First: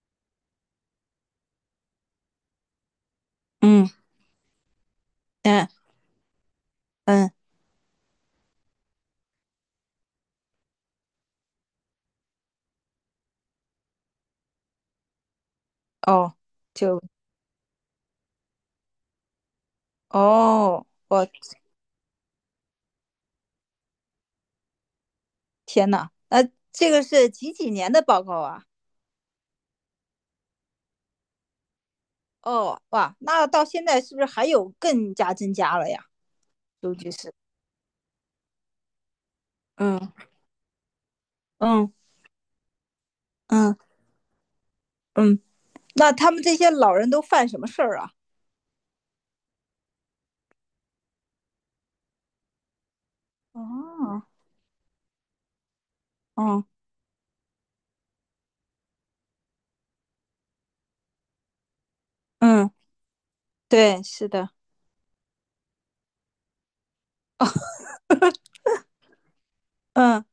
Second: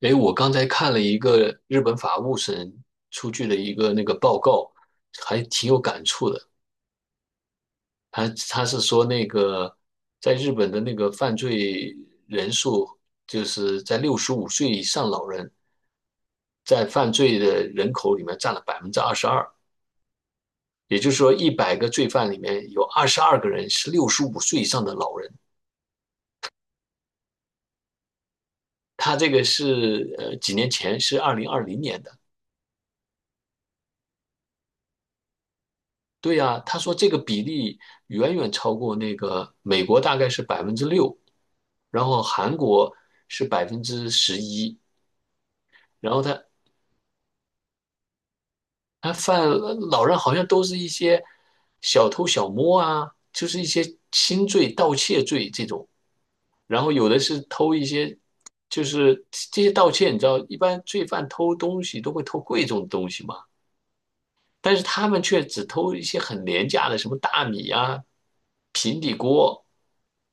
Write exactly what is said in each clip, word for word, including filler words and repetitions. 诶，我刚才看了一个日本法务省出具的一嗯，个那个报告，还嗯挺有感触的。嗯，他他是说那个在日本的那个犯罪人数，就是在六十五岁以上老人哦，在就犯罪的人口里面占了百分之二十二，哦，也就是我说一百个罪犯里面有二十二个人是六十五岁以上的老人。天呐，那这个是几几年的报告啊？他这个是呃几年前是二零二零年的。哦，哇，那到现在是不是还有更加增加了呀？对呀，他说估这计个是。比例远远超过那个美国，大概嗯是百分之六，嗯然后韩国是百嗯分之十一，嗯，那然后他们他这些老人都犯什么事儿啊？他犯老人好像都是一些小偷小摸啊，就是一些哦。轻罪、盗窃罪这种，哦，然后有的是偷一些，就是这些盗窃，你知道，一般罪犯偷东西都会偷贵嗯，重的东西嘛，对，是的。但是他们却只偷一些很廉价的，什么大米啊、平底锅。嗯，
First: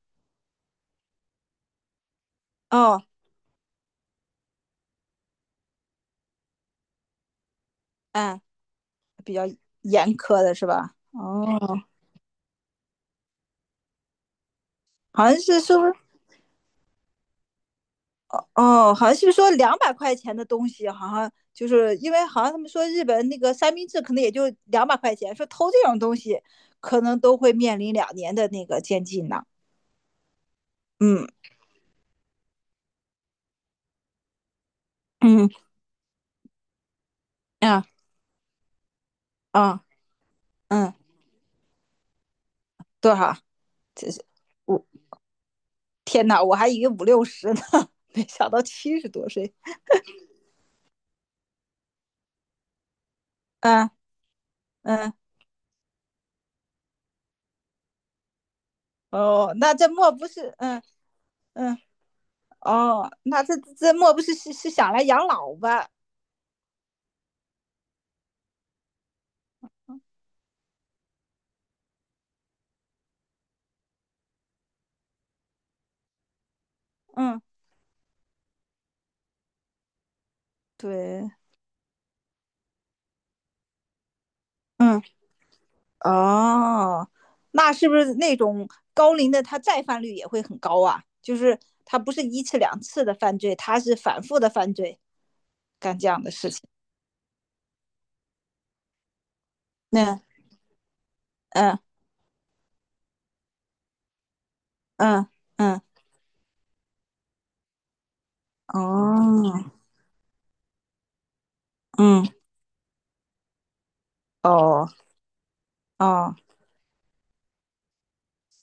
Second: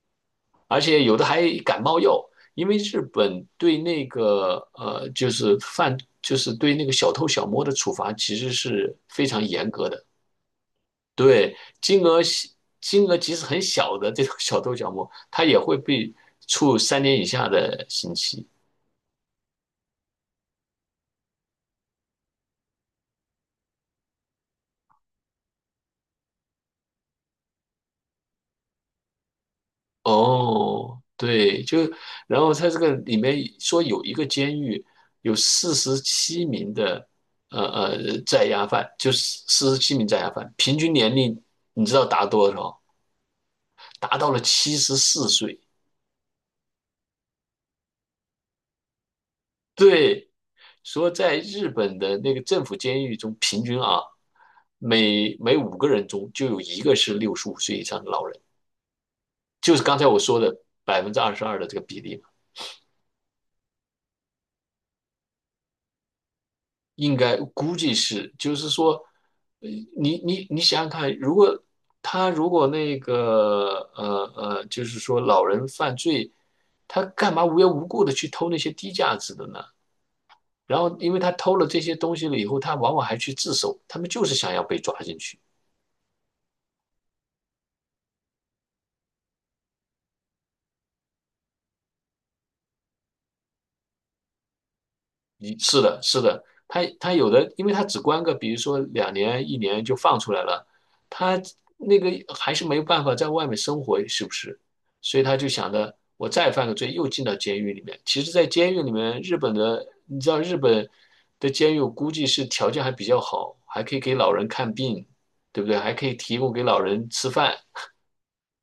而且有的还感冒药，因为日哦，本对那个呃，就是犯，就是对那个小偷小摸的处罚其嗯，实是非比较常严格的。严苛的是吧？对，哦，金额金额即使很小的这种小偷小摸，好像他也是是会不是？被处三年以下的刑期。哦，好像是不是说两百块钱的东西，好像就是因为好像他们说日本那个三明治可能也就两百块钱，说偷这种东西可能都会面临两年的那个监禁呢。哦，嗯对，就然后他这个里面说有一个监狱有嗯四十七名的呃啊呃在押犯，就是四十啊七名在押犯，平均嗯，年龄你知道达多少？多少？这达是到了七我十四岁。天哪，我还以为五六十呢，没想到七十多岁。对，说在日本的那个政府监狱中，平均嗯啊，嗯每每五个人中就有一个是六十五岁以上的老人，哦，那就是这刚才莫我不说是的嗯百分之二十二的这嗯个比例嘛，哦，那这这莫不是是是想来养老吧？应该估计是，就是说，呃你你你想想看，如果他如果那个呃呃，就是说老人犯罪，他干嗯，嘛无缘无故的去偷那些低价值的呢？然后，因为对，他偷了这些东西了以后，他往往还去自首，他们就是想要被抓嗯。进去。哦，那是不是那种高龄的他再犯率也会很高啊？就是他不是一次两次的犯罪，他是反复的犯罪，你是干的，这是样的的，事情。他他有的，因为他只关个，比如说两年、一年就放那出来了，他嗯那个还是没有办法在外面生活，是不是？所以嗯他就想嗯着，我再犯个罪，又进到监狱里面。其实，在监狱嗯里面，日本的，哦，你知道日本的监狱，我估计嗯是条件还比较好，还可以给老人看病，哦对不对？还可以哦。提供给老人吃饭。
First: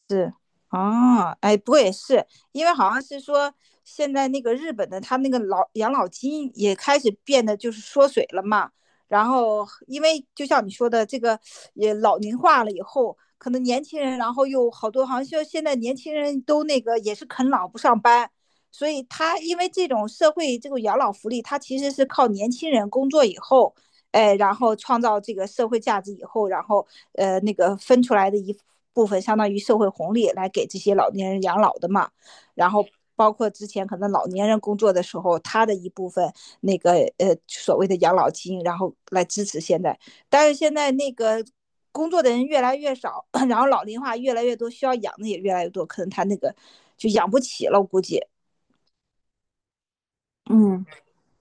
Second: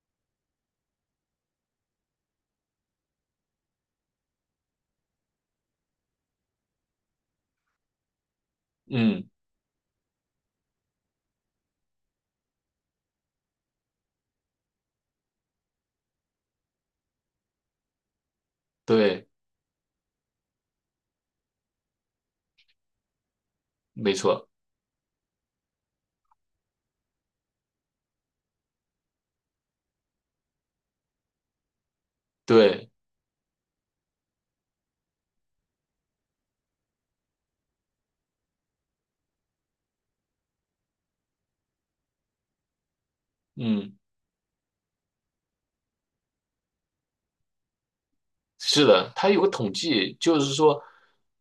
是，哦，哎，不过也是，因为好像是说现在那个日本的他那个老养老金也开始变得就是缩水了嘛。然嗯，后，因为就像你说的，这个也老龄化了以后，可能年轻人，然后又好多，好像就现在年轻人都那个也是啃老不上班，所以对，他因为这种社会这种养老福利，他其实是靠年轻人工作以后，没哎，错，然后创造这个社会价值以后，然后呃那个分出来的一部分，相当于社会红利来给这些老年人养老的嘛。然后对。包括之前可能老年人工作的时候，他的一部分那个呃所谓的养老金，然后来支持现在。但是现在那个工作的人越来越少，然后老嗯，龄化越来越多，需要养的也越来越多，可能他那个就养不起了，我估计。是的，他有个统计，就是说，嗯，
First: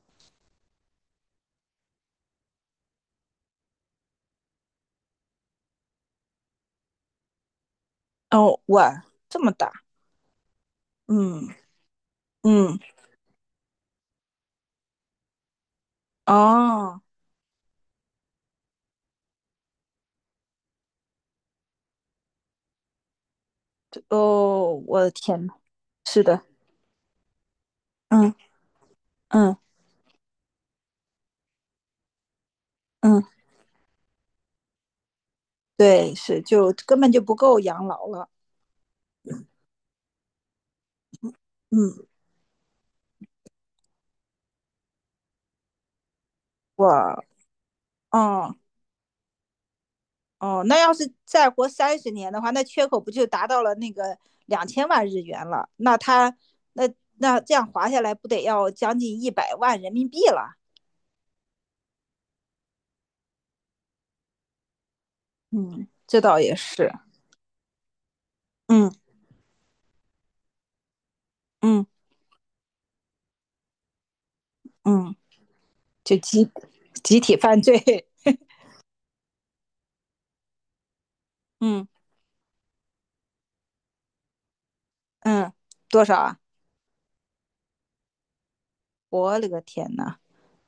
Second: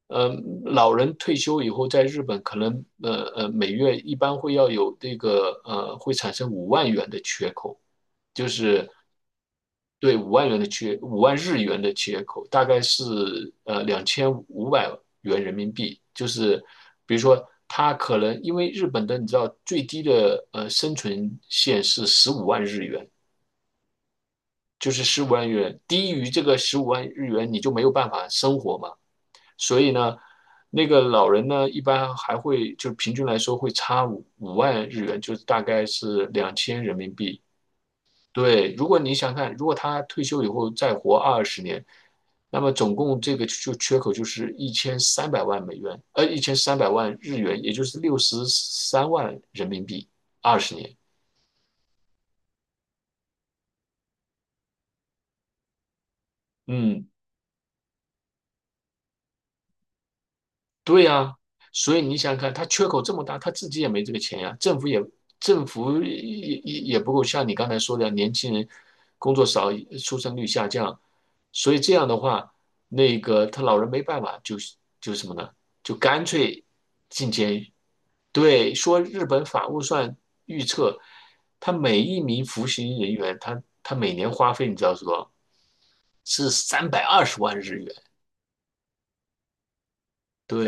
呃，老人退休以后，在日本可能，呃呃，每月一般会要有这个，呃，会产生五万元的缺口，就哦，是哇，这么大。对五万元的缺，五万嗯日元的缺口，大嗯，概是呃两千五百元人民币，就是哦。比如说他可能因为日本的你知道最低的呃生存线是十五万日元，哦，就我是的十五天万日呐，元，低是于这的。个十五万日元你就没有办法嗯生活嘛。嗯所以呢，那个老人呢，一般还会就平嗯，均来说会差五五万日元，就是大概对，是是两就千人根本民就不币。够养老了。对，如果你想看，如果他退休以后再活二十年，嗯，那么总共这个就缺口就是一千三百万美元，呃，一千三百万我，日元，也就是六十哦三万人民币，二哦，十那要年。是再活三十年的话，那缺口不就达到了那个两千万日元了？那他那嗯，那这样划下来，不得要将近一百万人民币了？对呀，所以你想想看，他缺口这么大，他自己也没这个钱呀，政府也政嗯，府也这倒也也是。也不够，像你刚才说的，年轻人嗯工作少，出生率下降，所以嗯这样的话，那个他老人没办法，就就嗯，什么呢？就就干集脆集进体监犯狱。罪。对，说日本法务算预测，他嗯每一名服刑人员，他他每年花费，你知道是多少？嗯，多少啊？是三百二十万日元。我勒个天呐！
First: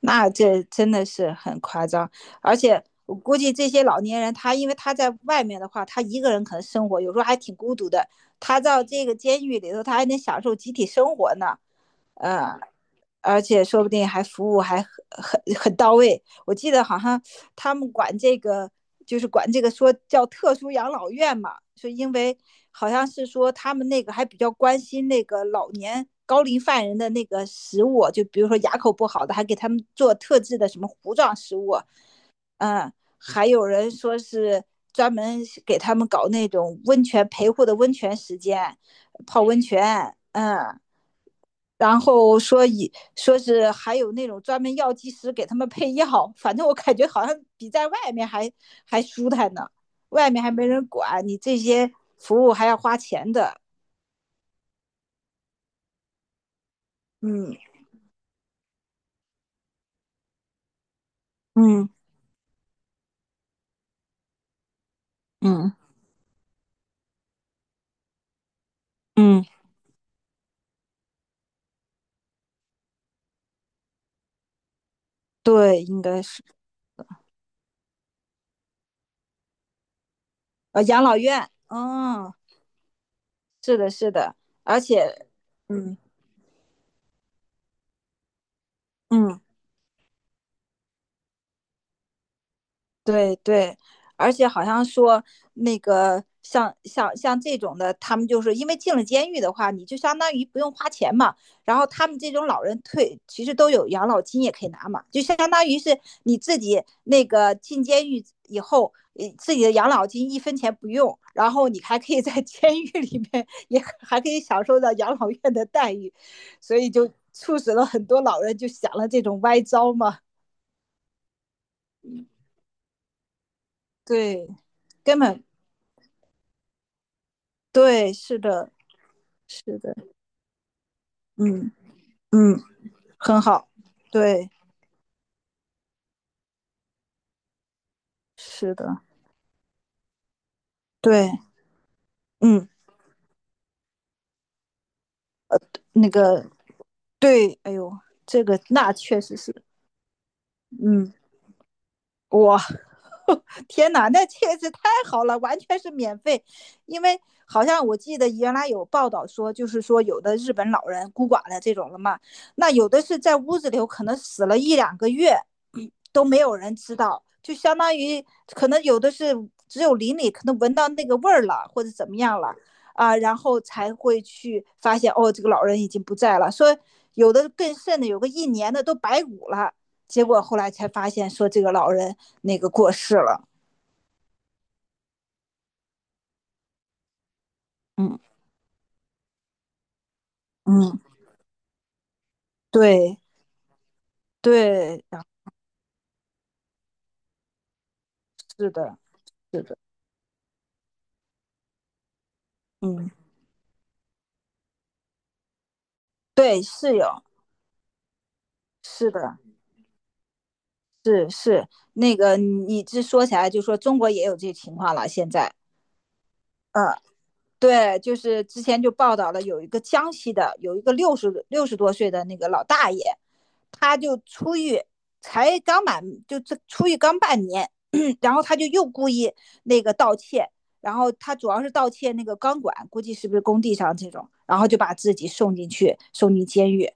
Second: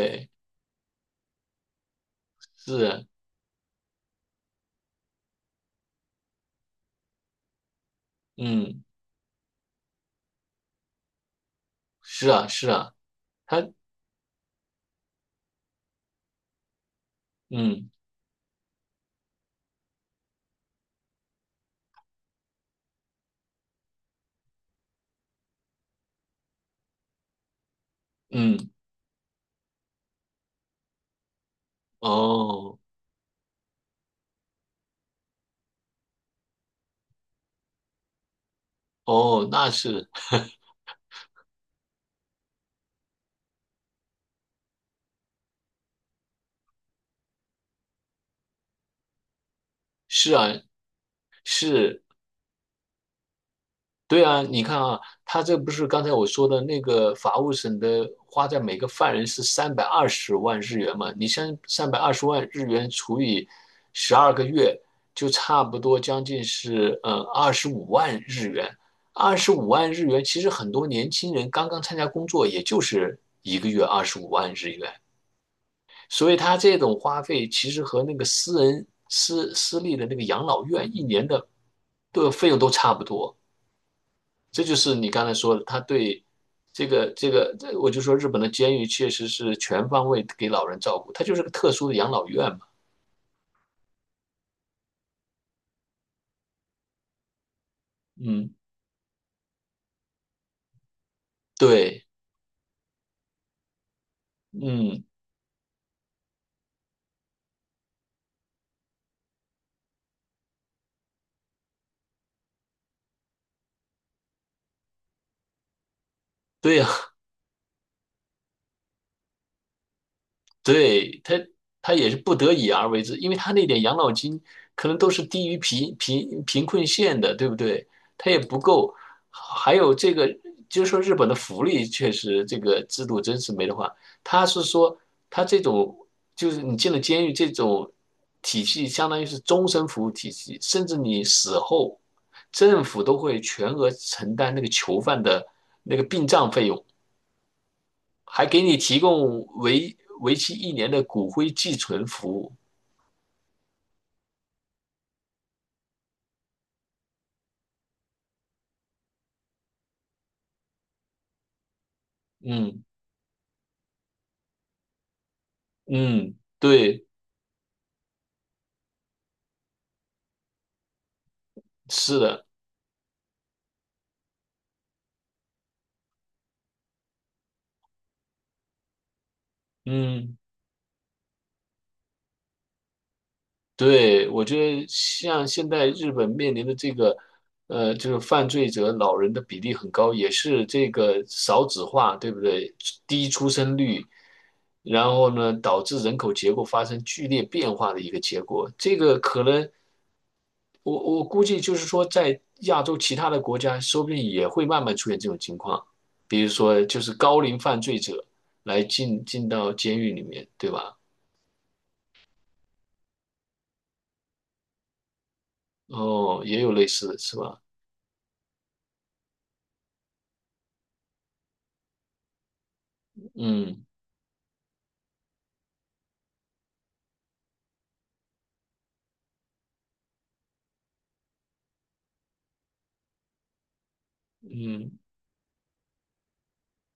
那这真的是很夸张，而且是，我估计这些老年人，他因为他在外面的话，他一个人可能生活有时候还挺孤独的，他到嗯，这个监狱里头，他还能享受集体生活呢。是啊，嗯。是啊。而且他说不定还服务还很很很到位。我记得好像他嗯们管这个就是管这个说叫特殊养老院嘛，是因为好像是说他们那个还比较关心那个老年高龄犯人的那个食物，就比如说嗯牙口不好的，还给他们做特制的什么糊状食物。哦嗯，还有人说是专门给他们搞那种温泉陪护的温泉时间，泡哦，温那是泉。嗯。然后说以说是还有那种专门药剂师给他们配药，反正我感觉好像比在外面还还舒坦呢。外是面啊还没人管你这些是，服务还要花钱的。对啊，你看啊，他这不是刚才我说的那个法务嗯省的花在每个犯人是三百二十万日元嘛？你像嗯三百二十万日元除以十二个月，就差嗯不多将近是呃二十五万日元。二嗯，十五万日元，其实很多年轻人刚刚参加工作，也就是一个月二十五万日元。对，应该所以是他这种花费其实和那个私人私私立的那个养老呃院一养老年的院。的嗯，费用都差不多。是的，是的，这就而是你刚且。才说的，他嗯对这个这个，我就说日本的监狱确实嗯。是全方位给老人照顾，它就是个特殊的养老院嘛。对对，而且好像说那个像像像这种的，他们就嗯，是因为进了监狱的话，你就相当于不用花钱嘛。然后对，他们这种老人退，其实都有养老金也可以拿嘛，嗯，就相当于是你自己那个进监狱以后，呃自己的养老金一分钱不用，然后你还可以在 监狱里面也还可以享受到养老院的待遇，对所呀、以就促使了很多老人就想了这种歪招嘛。对，他他也是不得已而为之，因为他那点养老金对，可能都根是本低于贫贫贫困线的，对不对？对，他也是不的。够，还是有的，这个，就是说日本的福嗯利确实这嗯，个制度真很是没好，得话。他对，是说他这种就是你进了监狱这种体是系，的，相当于是终身服务体系，甚至你对，死后，嗯，政府都会全额承担那个囚犯的那个那殡个葬费用。对，哎呦，这还个给你那提确实供是。为为期一年的嗯，骨灰寄存服务。哇，天哪，那确实太好了，完全是免费。因为好像我记得原来有报道说，就是说有的日本老人孤寡的这种了嘛，那嗯有的是在屋子里可能死了一两个月，都嗯，没有人知对，道，就相当于可能有的是只有邻里可能闻到那个味儿了，或者怎么是样的，了啊，然后才会去发现哦，这个老人已经不在了。说有的更甚的，有个一年的都白骨了。结嗯，果后来才发现说这个老人那个过世了。对，我觉得像现在日本面临的这个，呃，就嗯是犯罪者老人的比例很高，也是这嗯，个少子化，对不对？对低出生率，对，然啊后呢，导致人口结构发生剧烈变化的一个结果。是这的，个可是能的，我我估计就是说，在亚洲嗯，其他的国家，说不定也会慢慢出现这种情况，比如对，说是就是有，高龄犯罪者来是进的，进到监狱里面，对吧？是是那个你这说起来就说中国也有这情况了，现在。哦，也有类嗯似的是吧？对，就是之前就报道了，有一个江西的，有一个六十六十多岁的那个老大爷，嗯他就出狱，才刚满就这出狱刚半年，然后他就又故意那个盗窃，然后他主要是盗窃那个钢管，估计是不是工地上这种，然后就把嗯，自己送进去，送进监狱。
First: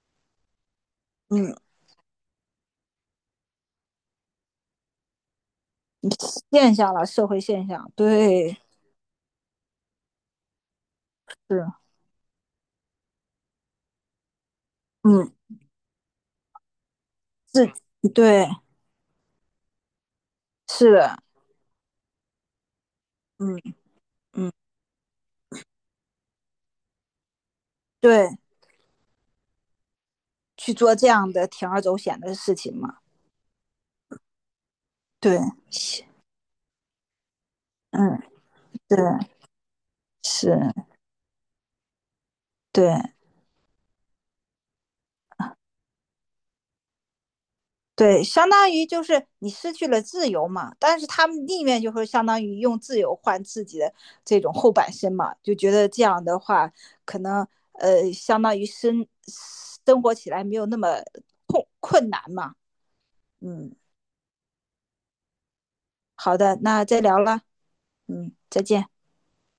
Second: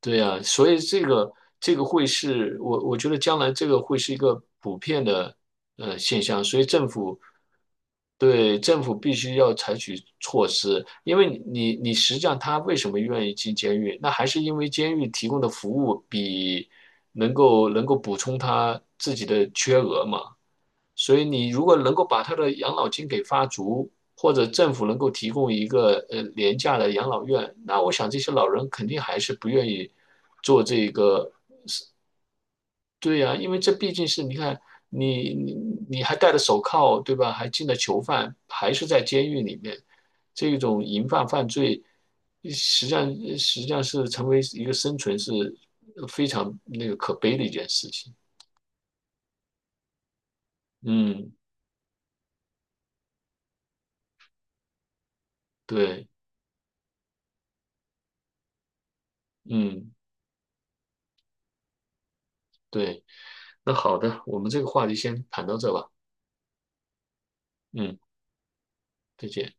对呀，所以这个嗯，这个会是我我觉得将来这个会是一个普遍的呃现象，所以现政象了，府社会现象，对。对政府必须要采取措施，因为是，你你实际上他为什么愿意进监狱，那还是因为监狱提嗯，供的服务比能够是，能够补充对，他自己的缺额嘛。是所的，以你如果能够把他的养老金给发嗯足，或者嗯，政府能够提供一个呃廉价的养老院，那我想这对，些老人肯定还是不愿意做去这做这个。样的铤而走险的事情嘛。对呀、啊因为这毕竟是你看对，你你你是，还戴着手铐，对吧？还进了囚嗯，犯，还是对，在监狱里面，这是，种淫犯犯罪，呃实际对，上实际上是成为一个生存是呃非常那个可悲的一件事情。对，相当于就是你失去了自由嘛，但是他嗯，们宁愿就是相当于用自由换自己的这种后半生嘛，就觉得这对，样的话，可能呃，相当于生嗯，生活起来没有那么困困难嘛。对。那嗯，好的，我们这个话题先谈到这吧。好的，那再聊了。嗯，嗯，再见。再见。